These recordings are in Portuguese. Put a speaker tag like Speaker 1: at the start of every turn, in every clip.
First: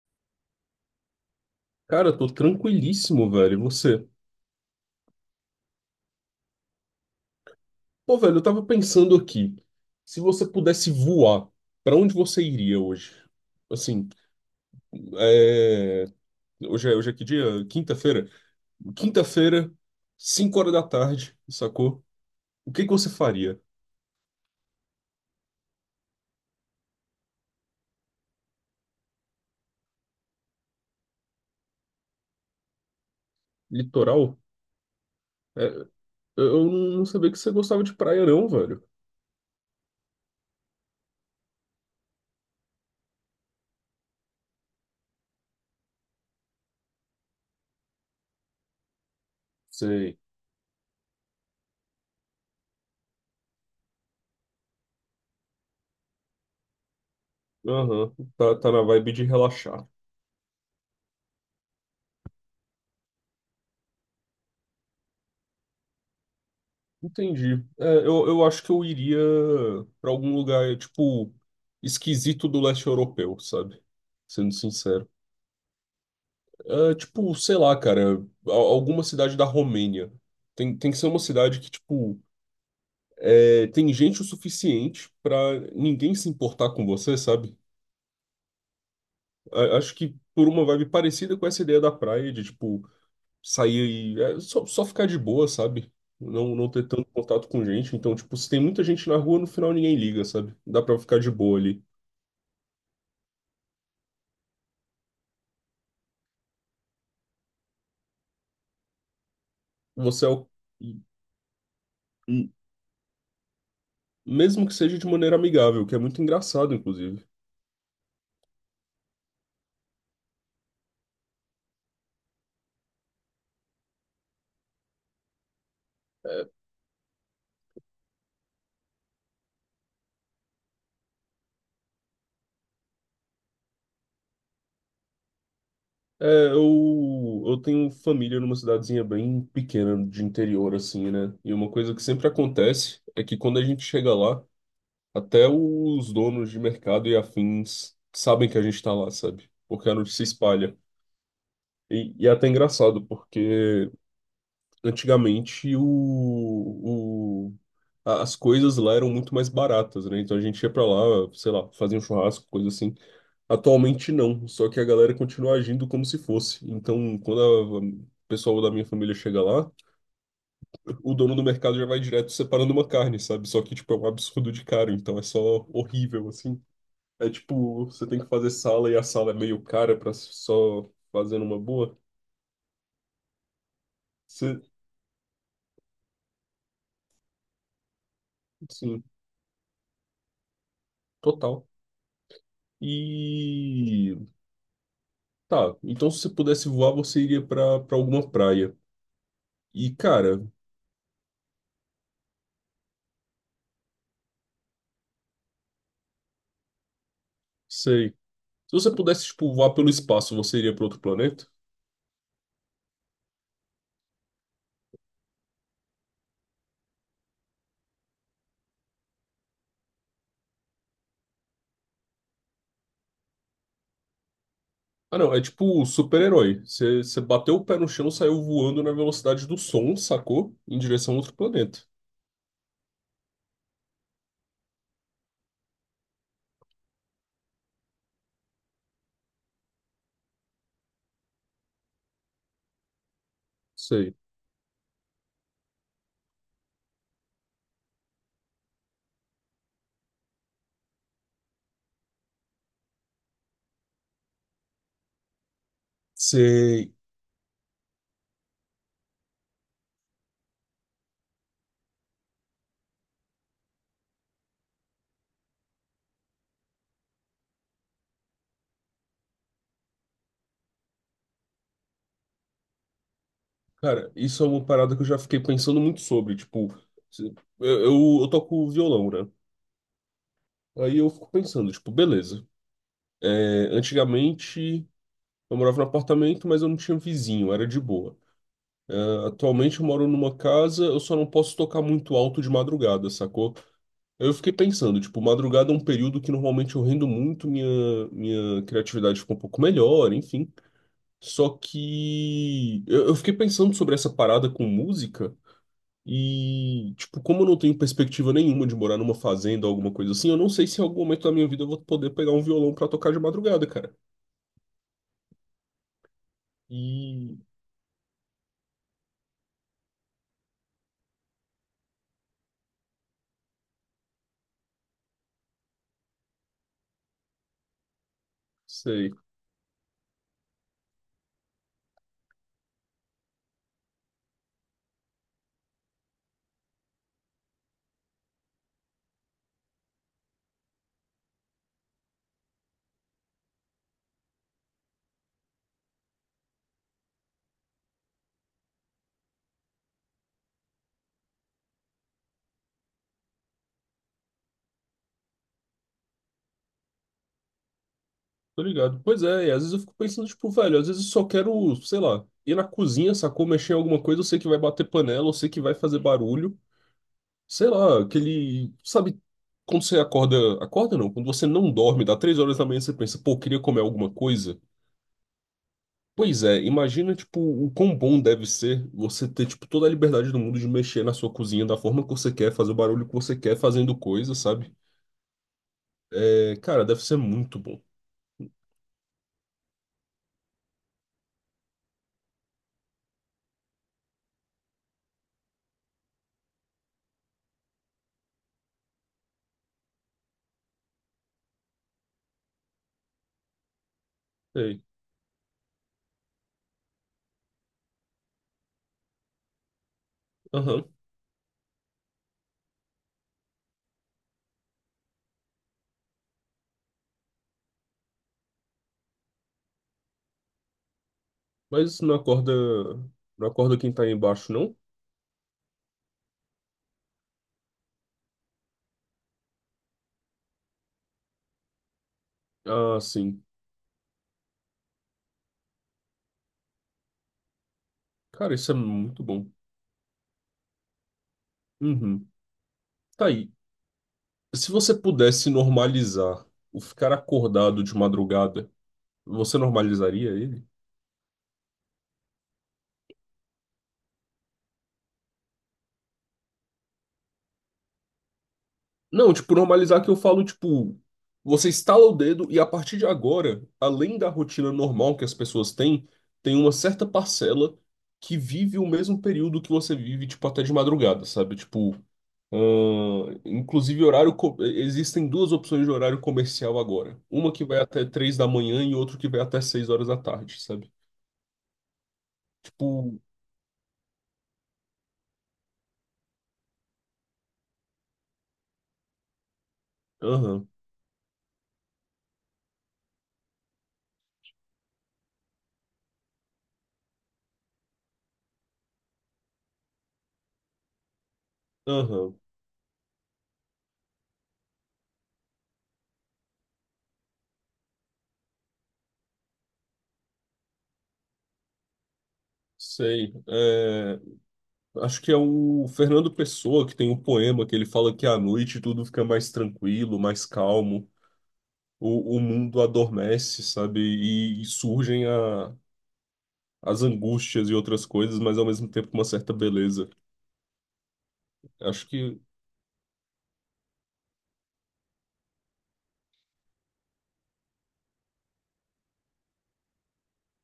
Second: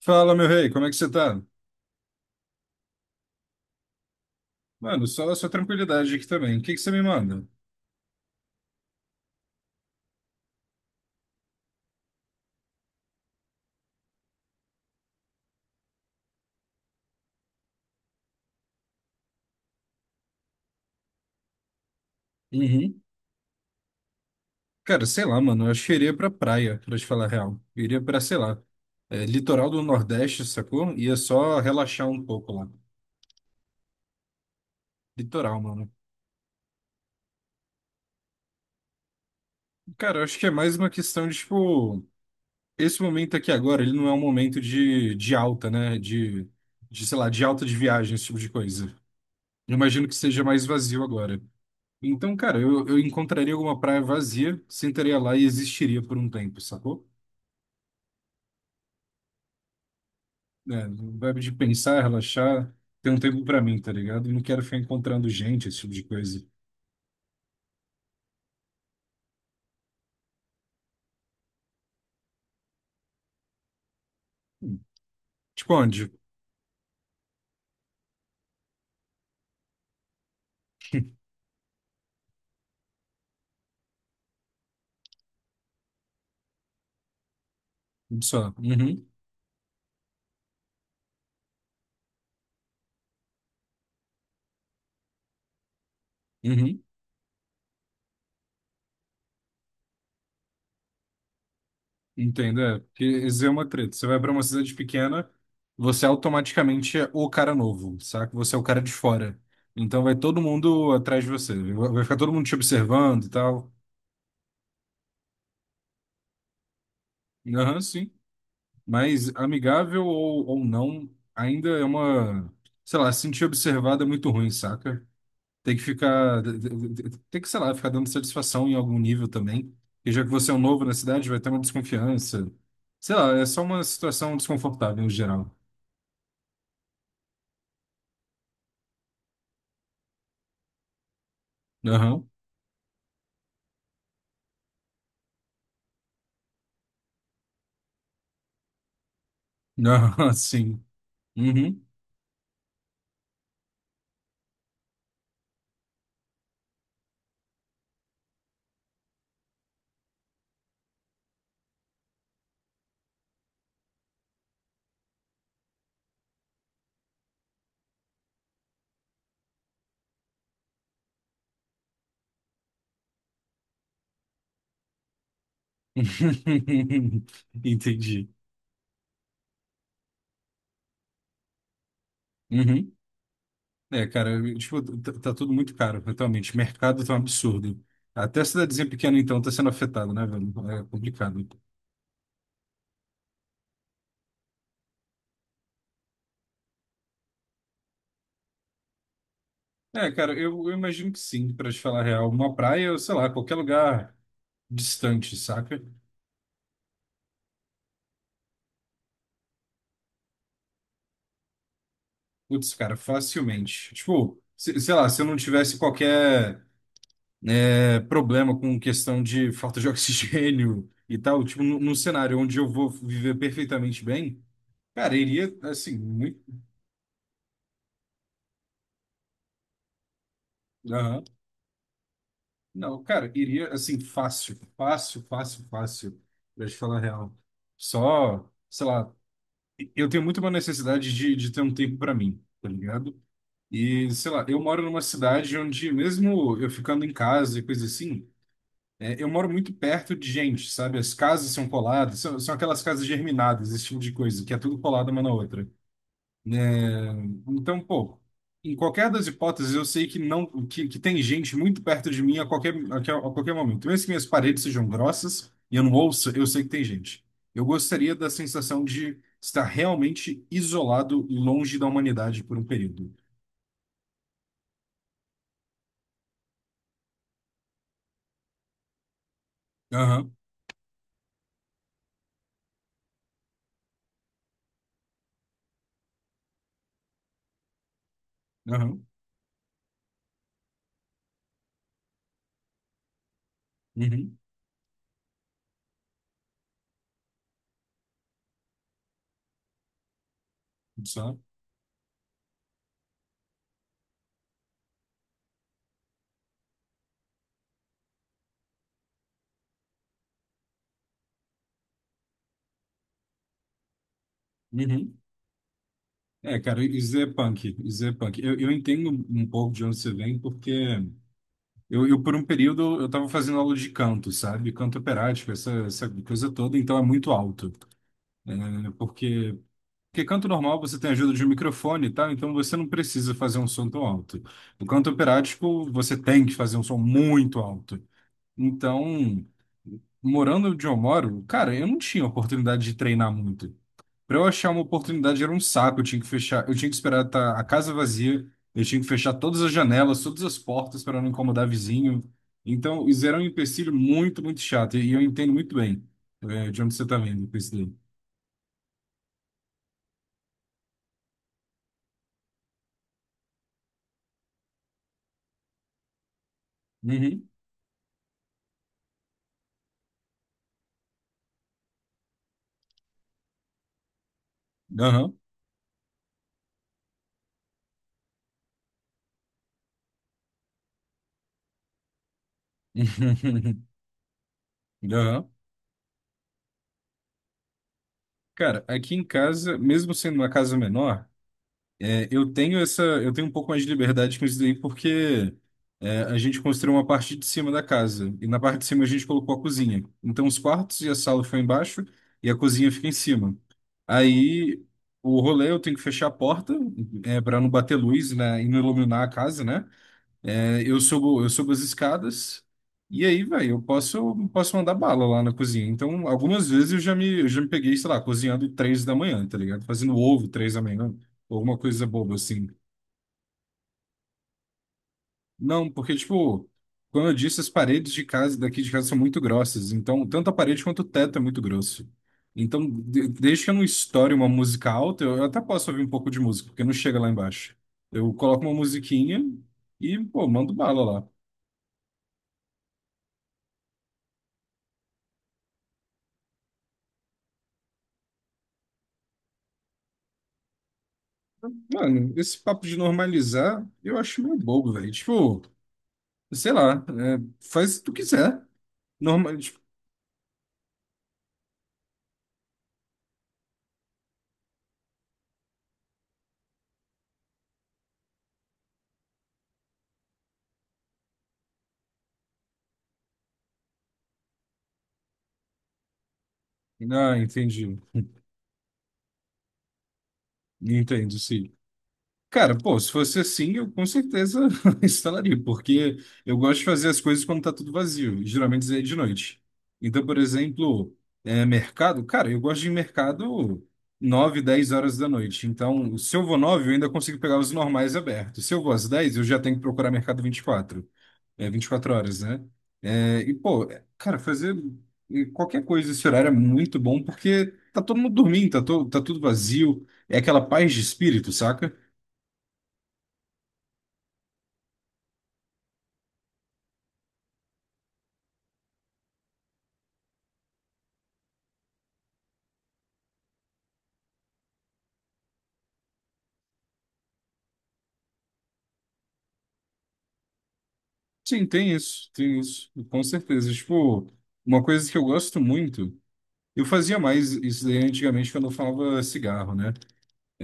Speaker 1: Fala, meu rei, como é que você tá?
Speaker 2: Cara, eu tô tranquilíssimo, velho. E você?
Speaker 1: Mano, só a sua tranquilidade aqui também. O que que você me manda?
Speaker 2: Pô, velho, eu tava pensando aqui. Se você pudesse voar, pra onde você iria hoje? Assim, é... hoje é que dia? Quinta-feira? Quinta-feira, 5 horas da tarde, sacou? O que que
Speaker 1: Uhum.
Speaker 2: você faria?
Speaker 1: Cara, sei lá, mano, eu acho que eu iria pra praia, pra te falar a real. Eu iria pra, sei lá, litoral do Nordeste, sacou? Ia só relaxar um pouco lá.
Speaker 2: Litoral?
Speaker 1: Litoral,
Speaker 2: É,
Speaker 1: mano.
Speaker 2: eu não sabia que você gostava de praia, não, velho.
Speaker 1: Cara, eu acho que é mais uma questão de, tipo, esse momento aqui agora, ele não é um momento de, alta, né? De, sei lá, de alta de viagem, esse tipo de coisa. Eu imagino que
Speaker 2: Sei.
Speaker 1: seja mais vazio agora. Então, cara, eu encontraria alguma praia vazia, sentaria lá e existiria por um tempo, sacou?
Speaker 2: Aham, tá, tá na vibe de relaxar.
Speaker 1: É, vibe de pensar, relaxar, ter um tempo pra mim, tá ligado? Não quero ficar encontrando gente, esse tipo de coisa.
Speaker 2: Entendi. É, eu acho que eu iria pra algum lugar, tipo, esquisito do leste europeu, sabe? Sendo sincero.
Speaker 1: Tipo onde?
Speaker 2: É, tipo, sei lá, cara, alguma cidade da Romênia. Tem que ser uma cidade que, tipo, tem gente o suficiente pra ninguém se importar com você, sabe?
Speaker 1: Só. Uhum,
Speaker 2: Acho que por uma vibe parecida com essa ideia da praia, de, tipo, sair e só ficar de boa, sabe? Não
Speaker 1: uhum.
Speaker 2: ter tanto contato com gente. Então, tipo, se tem muita gente na rua, no final ninguém liga, sabe? Dá pra ficar de boa ali.
Speaker 1: Entendo, é. Porque isso é uma treta. Você vai pra uma cidade pequena, você automaticamente é o cara novo, saca? Você é o cara de fora. Então vai
Speaker 2: Você é
Speaker 1: todo
Speaker 2: o...
Speaker 1: mundo
Speaker 2: e-
Speaker 1: atrás de você. Vai ficar todo mundo
Speaker 2: e-
Speaker 1: te observando e tal.
Speaker 2: Mesmo que seja de maneira amigável, que é muito engraçado, inclusive.
Speaker 1: Aham, sim. Mas amigável ou, não, ainda é uma, sei lá, se sentir observado é muito ruim, saca? Tem que ficar,
Speaker 2: É,
Speaker 1: sei lá, ficar dando satisfação em algum nível também. E já que você é um novo na cidade, vai ter uma desconfiança. Sei lá, é só uma situação desconfortável em geral.
Speaker 2: é, eu tenho família numa cidadezinha bem pequena de interior, assim, né? E uma coisa que sempre
Speaker 1: Aham,
Speaker 2: acontece é que quando a gente chega lá, até os donos de mercado e afins sabem que a gente tá lá, sabe? Porque a notícia
Speaker 1: aham,
Speaker 2: espalha.
Speaker 1: sim. Uhum.
Speaker 2: E é até engraçado, porque antigamente as coisas lá eram muito mais baratas, né? Então a gente ia pra lá, sei lá, fazia um churrasco, coisa assim. Atualmente não, só que a galera continua agindo como se fosse. Então, quando o pessoal da minha família chega lá, o dono do mercado já vai direto separando uma carne, sabe? Só que, tipo, é um absurdo de caro, então é só horrível, assim. É tipo, você tem que
Speaker 1: Entendi.
Speaker 2: fazer sala e a sala é meio cara pra só fazer numa boa.
Speaker 1: Uhum. É, cara,
Speaker 2: Você,
Speaker 1: tipo, tá tudo muito caro, atualmente. O mercado tá um absurdo. Até a cidadezinha
Speaker 2: sim,
Speaker 1: pequena, então, tá sendo afetada, né, velho? É complicado.
Speaker 2: total. E tá, então se você pudesse voar, você iria pra para alguma praia. E
Speaker 1: É, cara,
Speaker 2: cara,
Speaker 1: eu imagino que sim, pra te falar a real. Uma praia, ou sei lá, qualquer lugar distante, saca?
Speaker 2: sei. Se você pudesse tipo voar pelo espaço, você iria pra outro planeta?
Speaker 1: Putz, cara, facilmente. Tipo, sei lá, se eu não tivesse qualquer problema com questão de falta de oxigênio e tal, tipo, num cenário onde eu vou viver perfeitamente bem, cara,
Speaker 2: Ah, não, é
Speaker 1: iria,
Speaker 2: tipo
Speaker 1: assim, muito.
Speaker 2: super-herói. Você bateu o pé no chão, saiu voando na velocidade do som, sacou? Em direção a outro planeta.
Speaker 1: Não, cara, iria assim, fácil, fácil, fácil, fácil, pra te falar a real. Só, sei lá, eu tenho muito uma necessidade de, ter um tempo pra mim, tá ligado? E,
Speaker 2: Sei.
Speaker 1: sei lá, eu moro numa cidade onde, mesmo eu ficando em casa e coisa assim, eu moro muito perto de gente, sabe? As casas são coladas, são aquelas casas germinadas, esse tipo de coisa, que é tudo colado uma na outra, né?
Speaker 2: Sei.
Speaker 1: Então, pô, em qualquer das hipóteses, eu sei que não, que, tem gente muito perto de mim a qualquer momento. Mesmo que minhas paredes sejam grossas e eu não ouça, eu sei que tem gente. Eu gostaria da sensação de estar realmente isolado e longe da humanidade por um período.
Speaker 2: Cara, isso é uma parada que eu já fiquei pensando muito sobre, tipo, se- eu toco violão, né?
Speaker 1: Aham,
Speaker 2: Aí eu fico pensando, tipo, beleza. É, antigamente eu morava no apartamento, mas eu não tinha vizinho, era de boa.
Speaker 1: aham,
Speaker 2: Atualmente eu moro numa casa, eu só não posso tocar muito alto de madrugada, sacou? Eu
Speaker 1: uhum,
Speaker 2: fiquei pensando, tipo, madrugada é um período que normalmente eu rendo muito, minha criatividade fica um pouco melhor, enfim.
Speaker 1: só,
Speaker 2: Só que eu fiquei pensando sobre essa parada com música e, tipo, como eu não tenho perspectiva nenhuma de morar numa fazenda ou alguma coisa assim, eu não sei se em algum momento da minha vida eu vou poder pegar um violão pra tocar de madrugada, cara.
Speaker 1: uhum. É, cara, isso é
Speaker 2: E
Speaker 1: punk, isso é punk. Eu entendo um pouco de onde você vem, porque eu, por um período, eu estava fazendo aula de canto, sabe? Canto operático, essa coisa toda, então é muito alto, né?
Speaker 2: sei.
Speaker 1: Porque, canto normal você tem ajuda de um microfone e tal, então você não precisa fazer um som tão alto. No canto operático, você tem que fazer um som muito alto. Então, morando onde eu moro, cara, eu não tinha oportunidade de treinar muito. Para eu achar uma oportunidade era um saco, eu tinha que esperar tá a casa vazia, eu tinha que fechar todas as janelas, todas as portas para não incomodar vizinho. Então, isso era um empecilho muito, muito chato, e eu entendo muito bem, de onde você está vindo com isso daí.
Speaker 2: Tô ligado. Pois é, e às vezes eu fico pensando, tipo, velho, às vezes eu só quero, sei lá, ir na cozinha, sacou, mexer em alguma coisa, eu sei que vai bater panela, eu sei que vai fazer barulho.
Speaker 1: Uhum.
Speaker 2: Sei lá, aquele. Sabe, quando você acorda. Acorda não, quando você não dorme, dá 3 horas da manhã, e você pensa, pô, eu queria comer alguma coisa.
Speaker 1: Aham.
Speaker 2: Pois é, imagina, tipo, o quão bom deve ser você ter, tipo, toda a liberdade do mundo de mexer na sua cozinha da forma que você quer, fazer o barulho que você quer, fazendo coisa, sabe?
Speaker 1: Aham.
Speaker 2: É, cara, deve ser muito bom.
Speaker 1: Cara, aqui em casa, mesmo sendo uma casa menor, eu tenho um pouco mais de liberdade com isso daí, porque a gente construiu uma parte de cima da casa, e na parte de cima a gente colocou a cozinha. Então os quartos e a sala ficam embaixo, e a cozinha fica em cima.
Speaker 2: Ei.
Speaker 1: Aí o rolê eu tenho que fechar a porta, para não bater luz, né, e não iluminar a casa, né? É,
Speaker 2: Aham.
Speaker 1: eu subo as escadas e aí, velho, eu posso mandar bala lá na cozinha. Então, algumas vezes eu já me peguei, sei lá, cozinhando 3 da manhã, tá ligado? Fazendo ovo 3 da manhã, ou alguma
Speaker 2: Mas
Speaker 1: coisa
Speaker 2: não
Speaker 1: boba
Speaker 2: acorda,
Speaker 1: assim.
Speaker 2: não acorda quem tá aí embaixo, não?
Speaker 1: Não, porque, tipo, como eu disse, as paredes de casa, daqui de casa são muito grossas. Então, tanto a parede quanto o teto é muito grosso. Então,
Speaker 2: Ah, sim.
Speaker 1: desde que eu não estoure uma música alta, eu até posso ouvir um pouco de música, porque não chega lá embaixo. Eu
Speaker 2: Cara,
Speaker 1: coloco
Speaker 2: isso
Speaker 1: uma
Speaker 2: é muito
Speaker 1: musiquinha
Speaker 2: bom.
Speaker 1: e, pô, mando bala lá.
Speaker 2: Uhum. Tá aí. Se você pudesse normalizar o ficar acordado de madrugada, você normalizaria ele?
Speaker 1: Mano, esse papo de normalizar, eu acho meio bobo, velho. Tipo, sei lá, faz o que tu quiser.
Speaker 2: Não, tipo,
Speaker 1: Normal, tipo,
Speaker 2: normalizar que eu falo, tipo, você estala o dedo e a partir de agora, além da rotina normal que as pessoas têm, tem uma certa parcela que vive o mesmo período que você vive, tipo, até de madrugada, sabe? Tipo, inclusive horário, existem duas opções de horário comercial agora.
Speaker 1: ah,
Speaker 2: Uma que vai
Speaker 1: entendi.
Speaker 2: até 3 da manhã e outra que vai até 6 horas da tarde, sabe?
Speaker 1: Entendo, sim. Cara, pô, se
Speaker 2: Tipo,
Speaker 1: fosse assim, eu com certeza instalaria, porque eu gosto de fazer as coisas quando tá tudo vazio, e geralmente isso é de noite. Então, por
Speaker 2: aham,
Speaker 1: exemplo, mercado, cara, eu gosto de ir em mercado 9 10 horas da noite. Então, se eu vou 9 eu ainda consigo pegar os normais abertos. Se eu vou às 10 eu já tenho que procurar mercado 24. É vinte e quatro
Speaker 2: aham,
Speaker 1: horas, né? É, e, pô, é, cara, fazer qualquer coisa esse horário é muito bom porque tá todo mundo dormindo, tá tudo vazio. É aquela paz de espírito, saca?
Speaker 2: sei. Acho que é o Fernando Pessoa que tem um poema que ele fala que à noite tudo fica mais tranquilo, mais calmo, o mundo adormece, sabe? E surgem as angústias e outras coisas, mas ao mesmo tempo com uma certa beleza.
Speaker 1: Sim,
Speaker 2: Acho que.
Speaker 1: tem isso, com certeza. Tipo, uma coisa que eu gosto muito, eu fazia mais isso daí antigamente quando eu falava cigarro, né?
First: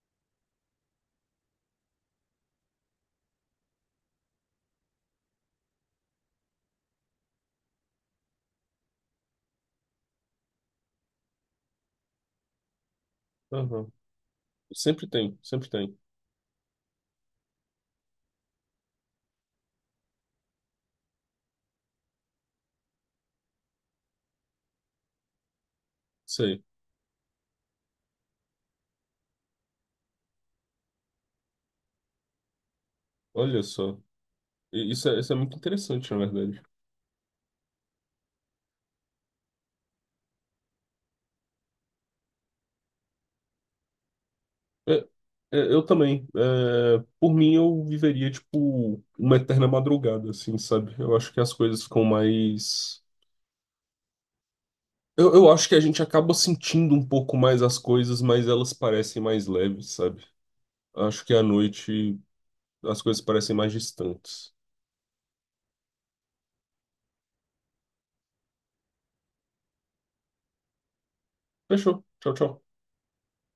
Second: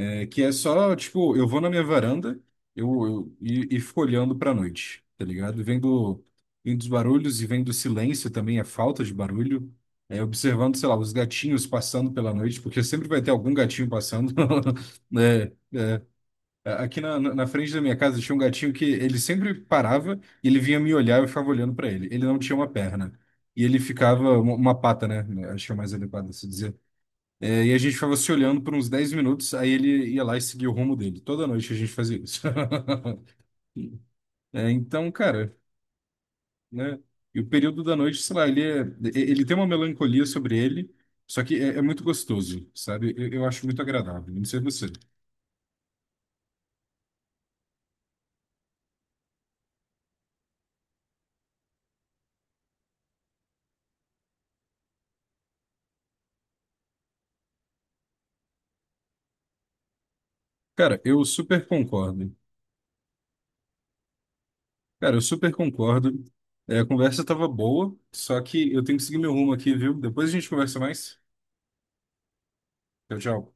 Speaker 1: É que é só, tipo, eu vou na minha varanda e fico olhando pra noite, tá ligado? Vendo os barulhos e vendo o silêncio também, a falta de barulho. É, observando, sei lá, os gatinhos passando pela noite, porque sempre vai ter algum gatinho
Speaker 2: Aham.
Speaker 1: passando,
Speaker 2: Sempre tem,
Speaker 1: né?
Speaker 2: sempre tem.
Speaker 1: Aqui na frente da minha casa tinha um gatinho que ele sempre parava, e ele vinha me olhar e eu ficava olhando pra ele. Ele não tinha uma perna. E ele ficava, uma pata, né? Acho que é mais adequado se
Speaker 2: Sei.
Speaker 1: dizer e a gente ficava se olhando por uns 10 minutos, aí ele ia lá e seguia o rumo dele. Toda noite a gente fazia isso.
Speaker 2: Olha só.
Speaker 1: É,
Speaker 2: E- Isso
Speaker 1: então,
Speaker 2: é, isso é
Speaker 1: cara,
Speaker 2: muito interessante, na verdade.
Speaker 1: né? E o período da noite, sei lá, ele, ele tem uma melancolia sobre ele, só que é muito gostoso, sabe? Eu acho muito agradável, não sei você.
Speaker 2: É, é, eu também. É, por mim, eu viveria, tipo, uma eterna madrugada, assim, sabe? Eu acho que as coisas ficam mais. Eu acho que a gente acaba sentindo um pouco mais as coisas, mas elas parecem mais leves, sabe?
Speaker 1: Cara, eu
Speaker 2: Acho que à
Speaker 1: super
Speaker 2: noite
Speaker 1: concordo.
Speaker 2: as coisas parecem mais distantes.
Speaker 1: Cara, eu super concordo. É, a conversa tava boa, só que eu tenho que seguir meu rumo aqui, viu? Depois a gente conversa mais.
Speaker 2: Fechou. Tchau, tchau.
Speaker 1: Tchau, tchau.